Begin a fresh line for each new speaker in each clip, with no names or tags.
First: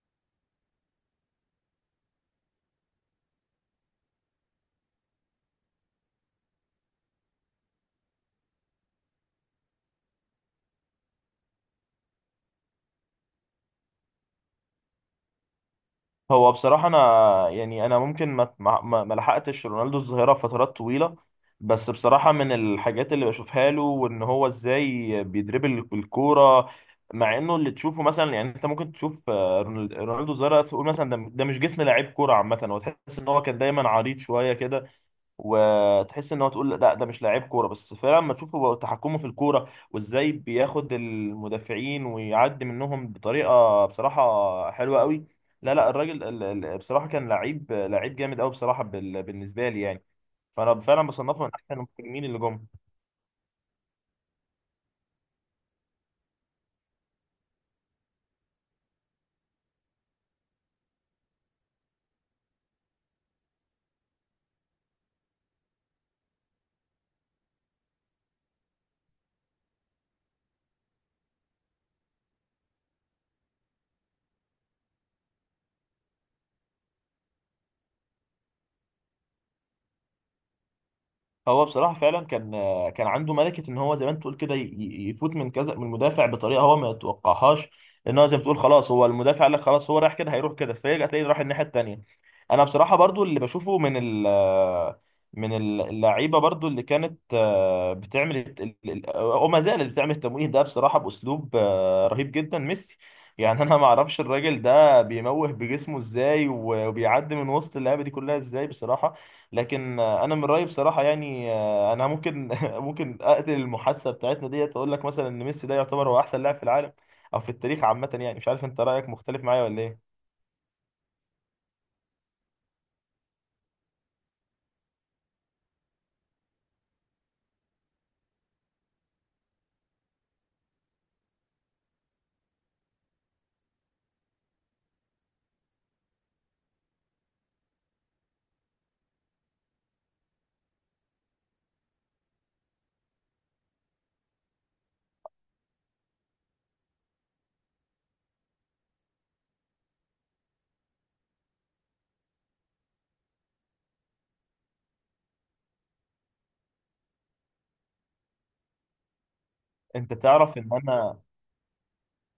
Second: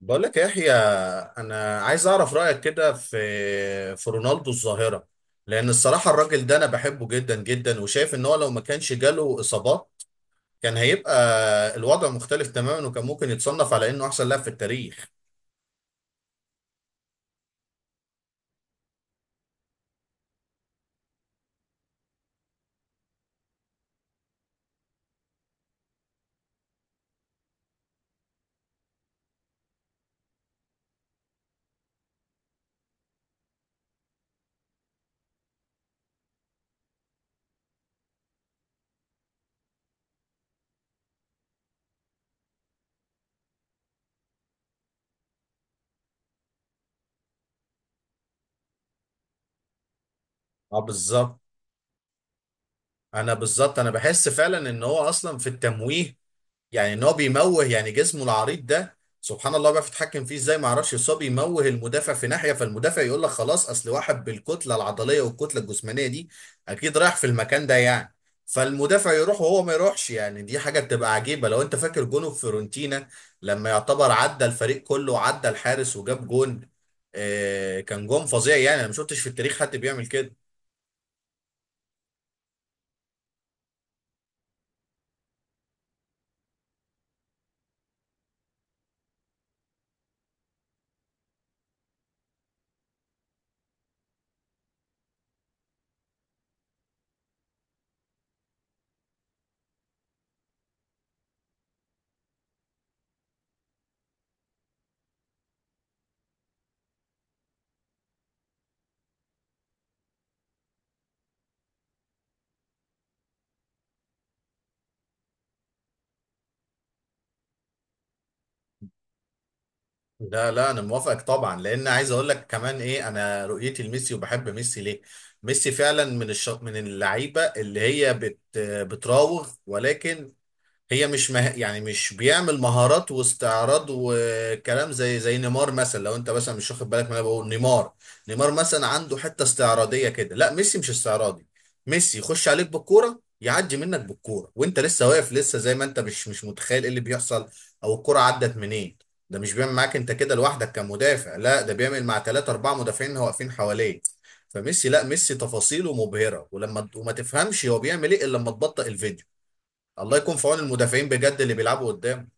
بقول لك يا يحيى، انا عايز اعرف رايك كده في رونالدو الظاهره. لان الصراحه الراجل ده انا بحبه جدا جدا، وشايف ان هو لو ما كانش جاله اصابات كان هيبقى الوضع مختلف تماما، وكان ممكن يتصنف على انه احسن لاعب في التاريخ.
هو بصراحة أنا أنا ممكن ما لحقتش رونالدو الظاهرة فترات طويلة. بس بصراحة من الحاجات اللي بشوفها له وإن هو إزاي بيدربل الكورة، مع إنه اللي تشوفه مثلا، أنت ممكن تشوف رونالدو الظاهرة، تقول مثلا ده مش جسم لعيب كورة عامة، هو تحس إن هو كان دايما عريض شوية كده، وتحس ان هو، تقول لا ده مش لاعب كوره، بس فعلا لما تشوفه تحكمه في الكوره وازاي بياخد المدافعين ويعدي منهم بطريقه بصراحه حلوه قوي. لا لا الراجل بصراحه كان لعيب لعيب جامد قوي، بصراحه بالنسبه لي.
اه
فانا فعلا
بالظبط.
بصنفه من احسن المهاجمين اللي جم.
انا بحس فعلا ان هو اصلا في التمويه، يعني ان هو بيموه، يعني جسمه العريض ده سبحان الله بيعرف يتحكم فيه ازاي ما اعرفش، بس هو بيموه المدافع في ناحيه، فالمدافع يقول لك خلاص اصل واحد بالكتله العضليه والكتله الجسمانيه دي اكيد رايح في المكان ده يعني، فالمدافع يروح وهو ما يروحش، يعني دي حاجه بتبقى عجيبه. لو انت فاكر جونه في فيورنتينا لما يعتبر عدى الفريق كله وعدى الحارس وجاب جون، آه كان جون فظيع، يعني انا ما شفتش في التاريخ حد بيعمل كده.
هو بصراحة فعلا كان كان عنده ملكة ان هو زي ما انت تقول كده يفوت من كذا من المدافع بطريقة هو ما يتوقعهاش. ان هو زي ما تقول خلاص، هو المدافع قال لك خلاص هو رايح كده، هيروح كده، فيرجع تلاقيه راح الناحية التانية. انا بصراحة برضو اللي بشوفه من اللعيبة، برضو اللي كانت بتعمل وما زالت بتعمل التمويه ده بصراحة بأسلوب رهيب جدا، ميسي. انا ما اعرفش الراجل ده بيموه بجسمه ازاي وبيعدي من وسط اللعيبة دي كلها ازاي، بصراحة. لكن انا من رايي بصراحه، انا ممكن ممكن اقتل المحادثه بتاعتنا ديت واقول لك مثلا ان ميسي ده يعتبر هو احسن لاعب في العالم او في التاريخ عامه. يعني مش عارف انت رايك مختلف معايا ولا ايه؟
لا لا انا موافقك طبعا، لان عايز اقول لك كمان ايه انا رؤيتي لميسي وبحب ميسي ليه. ميسي فعلا من من اللعيبه اللي هي بتراوغ، ولكن هي مش يعني مش بيعمل مهارات واستعراض وكلام زي نيمار مثلا. لو انت مثلا مش واخد بالك من اللي انا بقول، نيمار مثلا عنده حته استعراضيه كده، لا ميسي مش استعراضي. ميسي يخش عليك بالكوره، يعدي منك بالكوره وانت لسه واقف لسه زي ما انت مش متخيل ايه اللي بيحصل او الكوره عدت منين. ده مش بيعمل معاك انت كده لوحدك كمدافع، لا ده بيعمل مع ثلاثة أربعة مدافعين واقفين حواليه. فميسي لا ميسي تفاصيله مبهرة، وما تفهمش هو بيعمل ايه الا لما تبطئ الفيديو.
انت
الله يكون في
تعرف
عون
ان
المدافعين
انا،
بجد اللي بيلعبوا قدام.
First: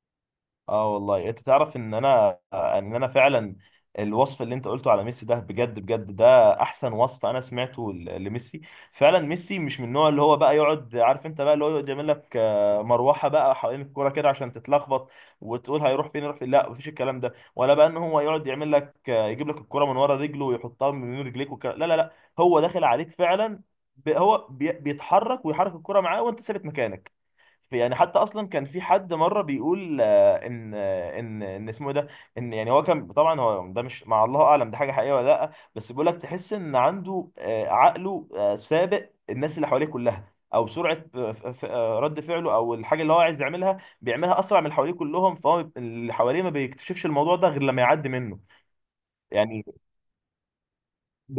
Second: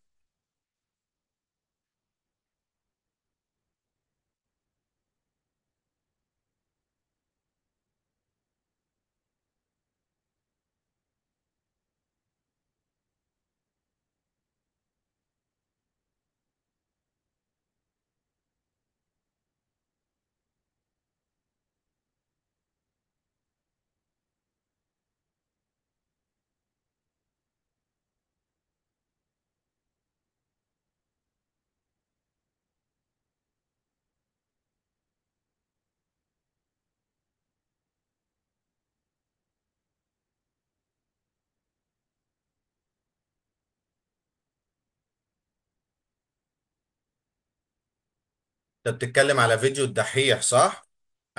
اه والله انت تعرف ان انا انا فعلا، الوصف اللي انت قلته على ميسي ده بجد بجد ده احسن وصف انا سمعته لميسي. فعلا ميسي مش من النوع اللي هو بقى يقعد، عارف انت بقى اللي هو يقعد يعمل لك مروحه بقى حوالين الكوره كده عشان تتلخبط وتقول هيروح فين، يروح فين، لا مفيش الكلام ده. ولا بقى ان هو يقعد يعمل لك يجيب لك الكوره من ورا رجله ويحطها من بين رجليك والكلام، لا لا لا. هو داخل عليك فعلا، بيتحرك ويحرك الكوره معاه وانت ثابت مكانك. يعني حتى اصلا كان في حد مره بيقول ان اسمه إيه ده، ان يعني هو كان، طبعا هو ده مش، مع الله اعلم ده حاجه حقيقيه ولا لا، بس بيقول لك تحس ان عنده عقله سابق الناس اللي حواليه كلها، او سرعه رد فعله، او الحاجه اللي هو عايز يعملها بيعملها اسرع من اللي حواليه كلهم، فهو اللي حواليه ما بيكتشفش الموضوع ده غير لما يعدي منه.
انت بتتكلم على
يعني
فيديو الدحيح، صح؟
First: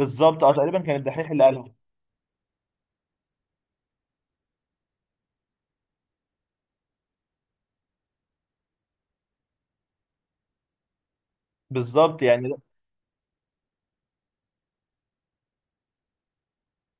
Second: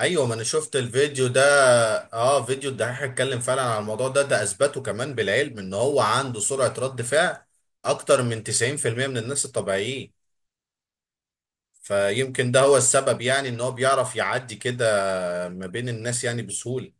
ايوه ما انا
اه
شفت
تقريبا كان
الفيديو
الدحيح
ده.
اللي قالها.
اه فيديو الدحيح اتكلم فعلا على الموضوع ده، ده اثبته كمان بالعلم ان هو عنده سرعة رد فعل اكتر من 90% من الناس الطبيعيين.
بالظبط
فيمكن
يعني،
ده هو السبب، يعني ان هو بيعرف يعدي كده ما بين الناس يعني بسهولة.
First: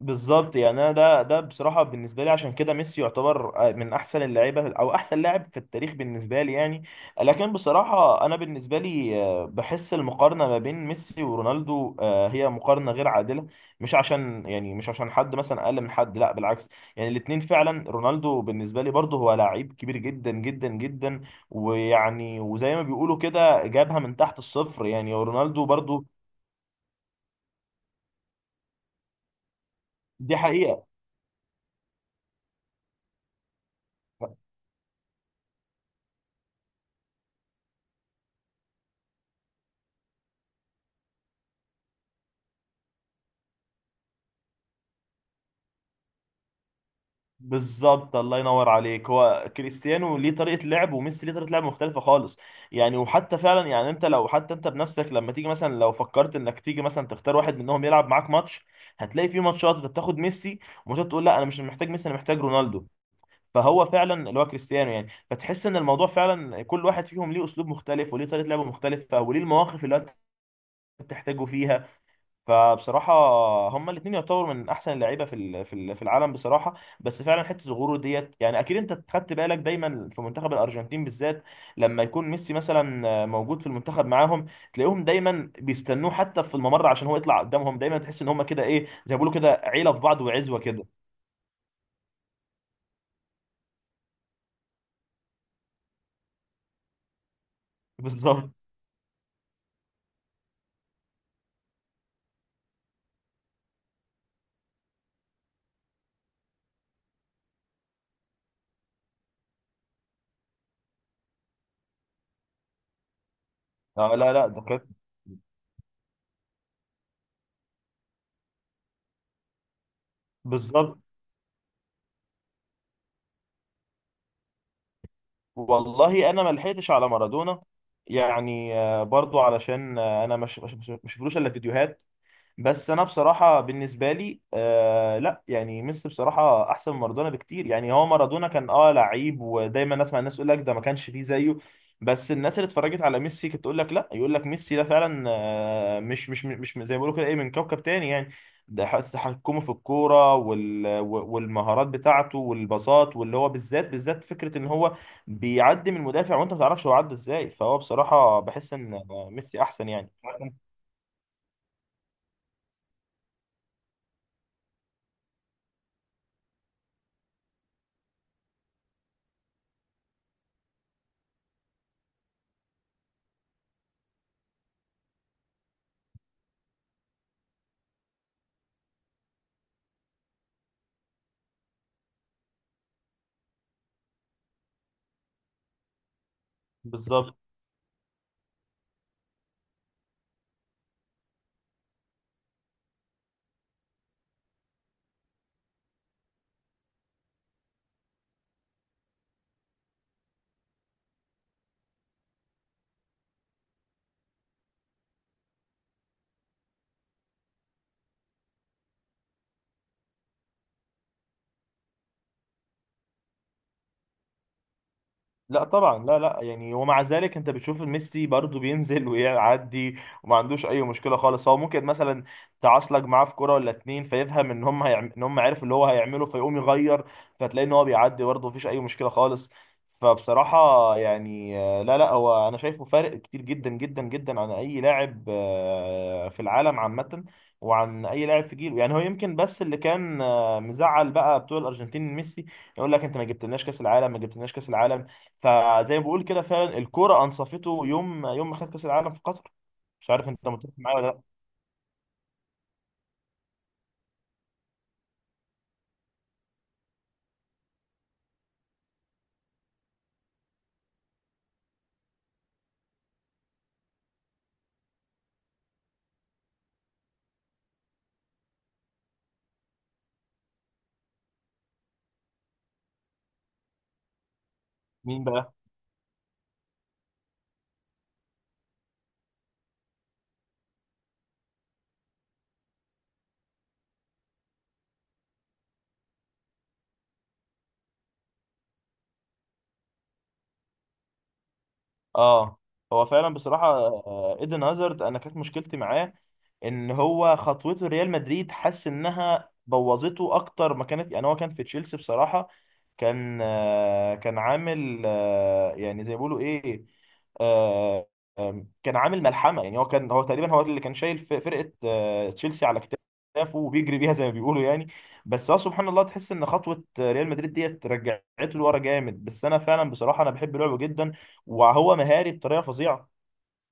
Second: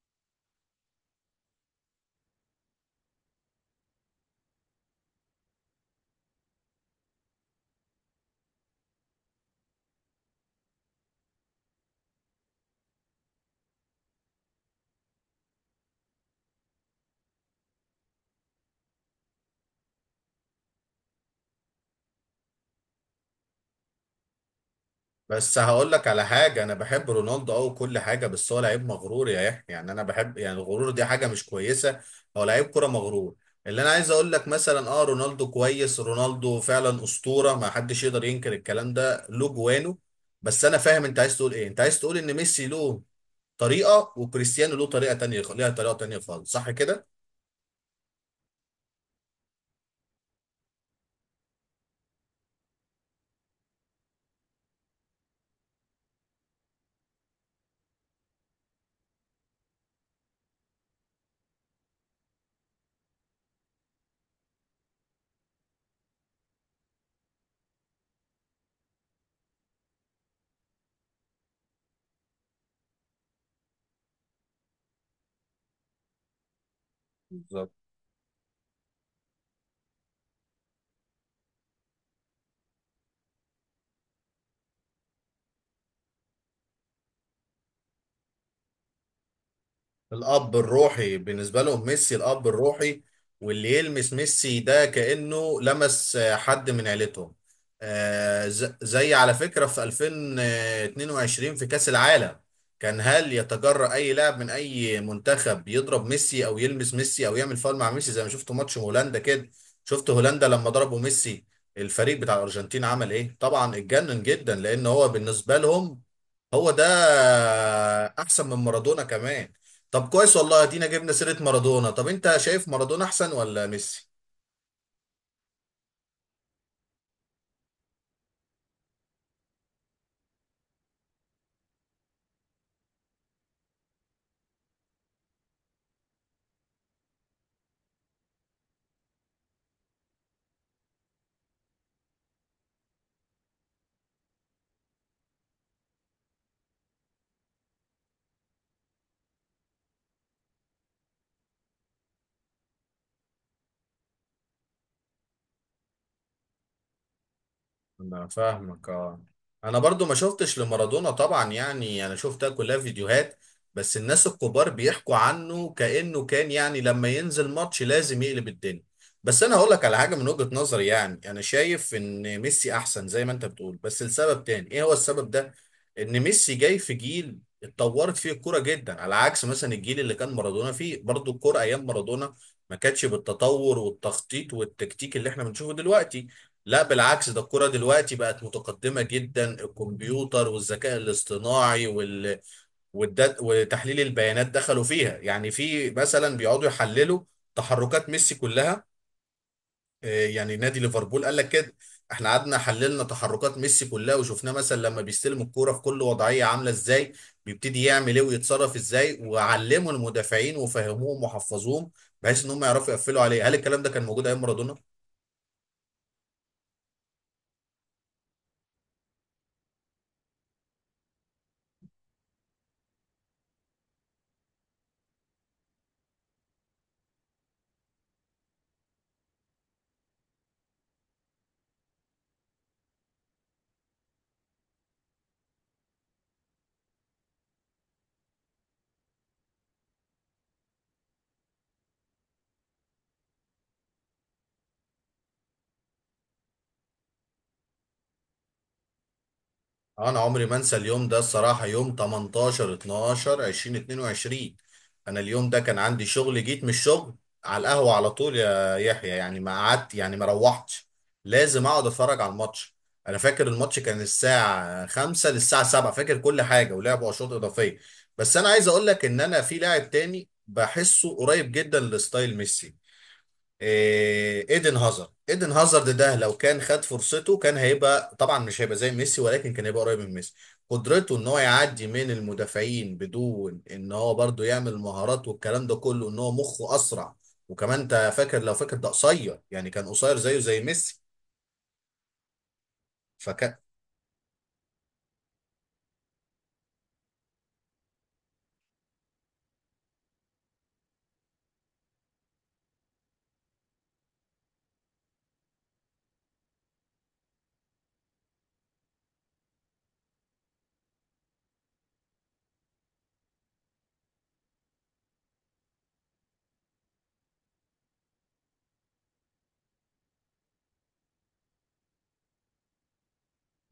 بالظبط يعني انا ده بصراحه بالنسبه لي عشان كده ميسي يعتبر من احسن اللعيبه او احسن لاعب في التاريخ بالنسبه لي يعني. لكن بصراحه انا بالنسبه لي، بحس المقارنه ما بين ميسي ورونالدو هي مقارنه غير عادله. مش عشان يعني مش عشان حد مثلا اقل من حد، لا بالعكس، يعني الاثنين فعلا. رونالدو بالنسبه لي برضه هو لعيب كبير جدا جدا جدا، ويعني وزي ما بيقولوا كده جابها من تحت الصفر يعني
بس
رونالدو
هقول
برضه.
لك على حاجة، أنا بحب رونالدو أو كل حاجة، بس هو لعيب مغرور يا يحيى، يعني أنا
دي
بحب، يعني
حقيقه.
الغرور دي حاجة مش كويسة. هو لعيب كرة مغرور. اللي أنا عايز أقول لك مثلا، أه رونالدو كويس، رونالدو فعلا أسطورة، ما حدش يقدر ينكر الكلام ده له جوانه. بس أنا فاهم أنت عايز تقول إيه، أنت عايز تقول إن ميسي له طريقة وكريستيانو له طريقة تانية، ليها طريقة تانية خالص، صح كده؟
بالظبط الله ينور عليك، هو كريستيانو ليه طريقه لعب وميسي ليه طريقه لعب مختلفه خالص. يعني وحتى فعلا، يعني انت لو حتى انت بنفسك لما تيجي مثلا، لو فكرت انك تيجي مثلا تختار واحد منهم يلعب معاك ماتش، هتلاقي في ماتشات انت بتاخد ميسي، وماتشات تقول لا انا مش محتاج ميسي، انا محتاج رونالدو. فهو فعلا اللي هو كريستيانو يعني، فتحس ان الموضوع فعلا كل واحد فيهم ليه اسلوب مختلف وليه طريقه لعب مختلفه وليه المواقف اللي انت بتحتاجه فيها. فبصراحة هما الاتنين يعتبروا من أحسن اللعيبة في العالم بصراحة. بس فعلا حتة الغرور ديت، يعني أكيد أنت خدت بالك دايما في منتخب الأرجنتين بالذات لما يكون ميسي مثلا موجود في المنتخب معاهم، تلاقيهم دايما بيستنوه حتى في الممر عشان هو يطلع قدامهم، دايما تحس إن هما كده إيه، زي ما بيقولوا كده عيلة في بعض
الاب
وعزوة كده.
الروحي بالنسبه لهم ميسي، الاب الروحي، واللي يلمس ميسي ده كانه لمس حد من عيلتهم.
بالظبط.
زي على فكره في 2022 في كاس العالم، كان هل يتجرأ اي لاعب من اي منتخب يضرب ميسي او يلمس ميسي او يعمل فاول مع ميسي؟ زي ما شفت ماتش هولندا كده. شفت هولندا لما ضربوا ميسي الفريق بتاع الارجنتين عمل ايه؟ طبعا
آه
اتجنن
لا لا
جدا
ده كانت،
لان هو بالنسبه لهم هو ده، احسن من مارادونا كمان. طب كويس، والله ادينا
بالظبط.
جبنا سيرة مارادونا، طب انت شايف مارادونا احسن ولا ميسي؟
والله أنا ما لحقتش على مارادونا، برضو علشان أنا مش شفتلوش إلا فيديوهات. بس انا بصراحه بالنسبه لي آه لا، يعني ميسي بصراحه احسن من مارادونا بكتير. يعني هو مارادونا كان اه لعيب، ودايما اسمع الناس يقول لك ده ما كانش فيه زيه، بس الناس اللي اتفرجت على ميسي كانت تقول لك لا، يقول لك ميسي ده فعلا آه مش زي ما بيقولوا كده ايه، من كوكب تاني يعني. ده تحكمه في الكوره والمهارات بتاعته والباصات، واللي هو بالذات فكره ان هو بيعدي من المدافع وانت ما تعرفش هو عدى ازاي. فهو
انا
بصراحه بحس
فاهمك
ان
اه.
ميسي
انا
احسن
برضو
يعني.
ما شفتش لمارادونا طبعا، يعني انا شفتها كلها فيديوهات، بس الناس الكبار بيحكوا عنه كأنه كان يعني لما ينزل ماتش لازم يقلب الدنيا. بس انا هقول لك على حاجة من وجهة نظري، يعني انا شايف ان ميسي احسن زي ما انت بتقول، بس لسبب تاني. ايه هو السبب ده؟ ان ميسي جاي في جيل اتطورت فيه الكرة جدا، على عكس مثلا الجيل اللي كان مارادونا فيه. برضو الكرة ايام مارادونا ما كانتش بالتطور والتخطيط والتكتيك اللي احنا بنشوفه دلوقتي. لا بالعكس
بالظبط.
ده الكرة دلوقتي بقت متقدمة جدا، الكمبيوتر والذكاء الاصطناعي وتحليل البيانات دخلوا فيها، يعني في مثلا بيقعدوا يحللوا تحركات ميسي كلها. يعني نادي ليفربول قال لك كده احنا قعدنا حللنا تحركات ميسي كلها، وشفناه مثلا لما بيستلم الكرة في كل وضعية عاملة ازاي، بيبتدي يعمل ايه ويتصرف ازاي، وعلموا المدافعين وفهموهم وحفظوهم بحيث ان هم يعرفوا يقفلوا عليه. هل الكلام ده كان موجود ايام مارادونا؟
لا طبعا لا لا، يعني ومع ذلك انت بتشوف ميسي برضه بينزل ويعدي وما عندوش اي مشكله خالص. هو ممكن مثلا تعصلك معاه في كوره ولا اتنين فيفهم ان هم هيعم... ان هم عارف اللي هو هيعمله فيقوم يغير، فتلاقي ان هو بيعدي برضه مفيش اي مشكله خالص. فبصراحه يعني لا لا، هو انا شايفه فارق كتير جدا جدا جدا عن اي لاعب في العالم عامه، وعن اي لاعب في جيله. يعني هو يمكن بس اللي كان مزعل بقى بتوع الارجنتين ميسي، يقول لك انت ما جبتلناش كاس العالم، ما جبتلناش كاس العالم، فزي ما بقول كده فعلا الكوره انصفته يوم يوم ما خد كاس العالم في قطر. مش
انا
عارف
عمري
انت
ما
متفق
انسى
معايا ولا
اليوم ده
لا.
الصراحه، يوم 18 12 2022. انا اليوم ده كان عندي شغل، جيت من الشغل على القهوه على طول يا يحيى، يعني ما قعدت يعني ما روحتش، لازم اقعد اتفرج على الماتش. انا فاكر الماتش كان الساعه 5 للساعه 7، فاكر كل حاجه، ولعبوا اشواط اضافيه. بس انا عايز اقول لك ان انا في لاعب تاني بحسه قريب جدا لستايل ميسي، ايدن هازارد.
مين
ايدن
بقى؟
هازارد ده لو كان خد فرصته كان هيبقى، طبعا مش هيبقى زي ميسي، ولكن كان هيبقى قريب من ميسي. قدرته ان هو يعدي من المدافعين بدون ان هو برضو يعمل مهارات والكلام ده كله، ان هو مخه اسرع. وكمان انت فاكر لو فاكر ده قصير، يعني كان قصير زيه زي ميسي.
اه هو فعلا
فك...
بصراحه ايدن هازارد انا كانت مشكلتي معاه ان هو خطوته ريال مدريد حاسس انها بوظته اكتر ما كانت. يعني هو كان في تشيلسي بصراحه كان كان عامل يعني زي ما بيقولوا ايه، آه، كان عامل ملحمه. يعني هو كان، هو تقريبا هو اللي كان شايل فرقه تشيلسي على كتافه وبيجري بيها زي ما بيقولوا يعني. بس هو سبحان الله تحس ان خطوه ريال مدريد ديت رجعته لورا جامد. بس انا فعلا بصراحه انا بحب لعبه جدا، وهو مهاري بطريقه فظيعه،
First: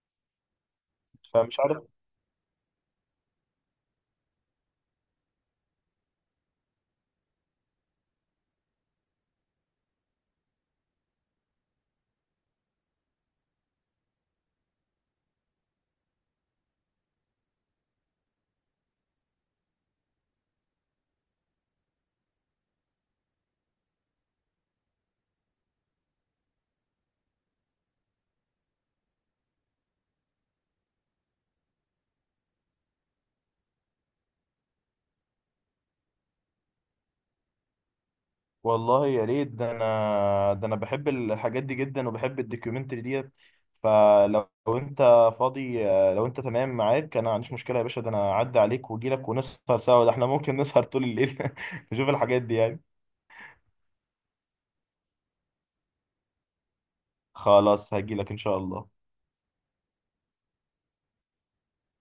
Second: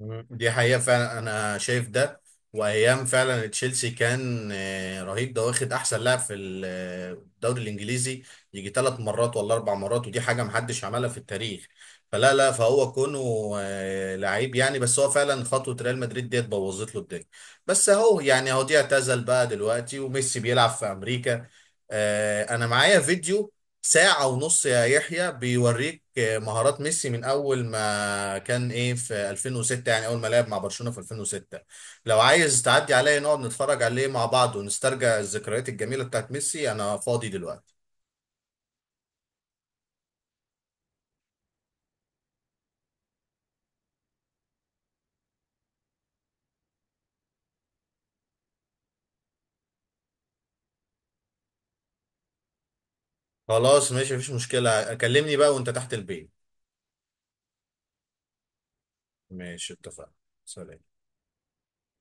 مم. دي حقيقة فعلا أنا
فمش عارف.
شايف ده. وأيام فعلا تشيلسي كان رهيب، ده واخد أحسن لاعب في الدوري الإنجليزي يجي ثلاث مرات ولا أربع مرات، ودي حاجة محدش عملها في التاريخ. فلا لا فهو كونه لعيب يعني، بس هو فعلا خطوة ريال مدريد ديت بوظت له الدنيا. بس أهو يعني أهو دي اعتزل بقى دلوقتي وميسي بيلعب في أمريكا. أنا معايا فيديو ساعة ونص يا يحيى بيوريك مهارات ميسي من أول ما كان إيه في 2006، يعني أول ما لعب مع برشلونة في 2006. لو عايز تعدي عليا نقعد نتفرج عليه مع بعض ونسترجع الذكريات الجميلة بتاعت ميسي، أنا فاضي دلوقتي.
والله يا ريت، ده انا، ده انا بحب الحاجات دي جدا وبحب الدوكيومنتري ديت. فلو لو انت فاضي، لو انت تمام معاك انا ما عنديش مشكله يا باشا، ده انا اعدي عليك واجي لك ونسهر سوا، ده احنا ممكن نسهر طول الليل نشوف الحاجات دي يعني.
خلاص ماشي مفيش مشكلة، كلمني بقى وأنت تحت البيت.
خلاص هجيلك ان شاء الله.
ماشي اتفقنا. سلام.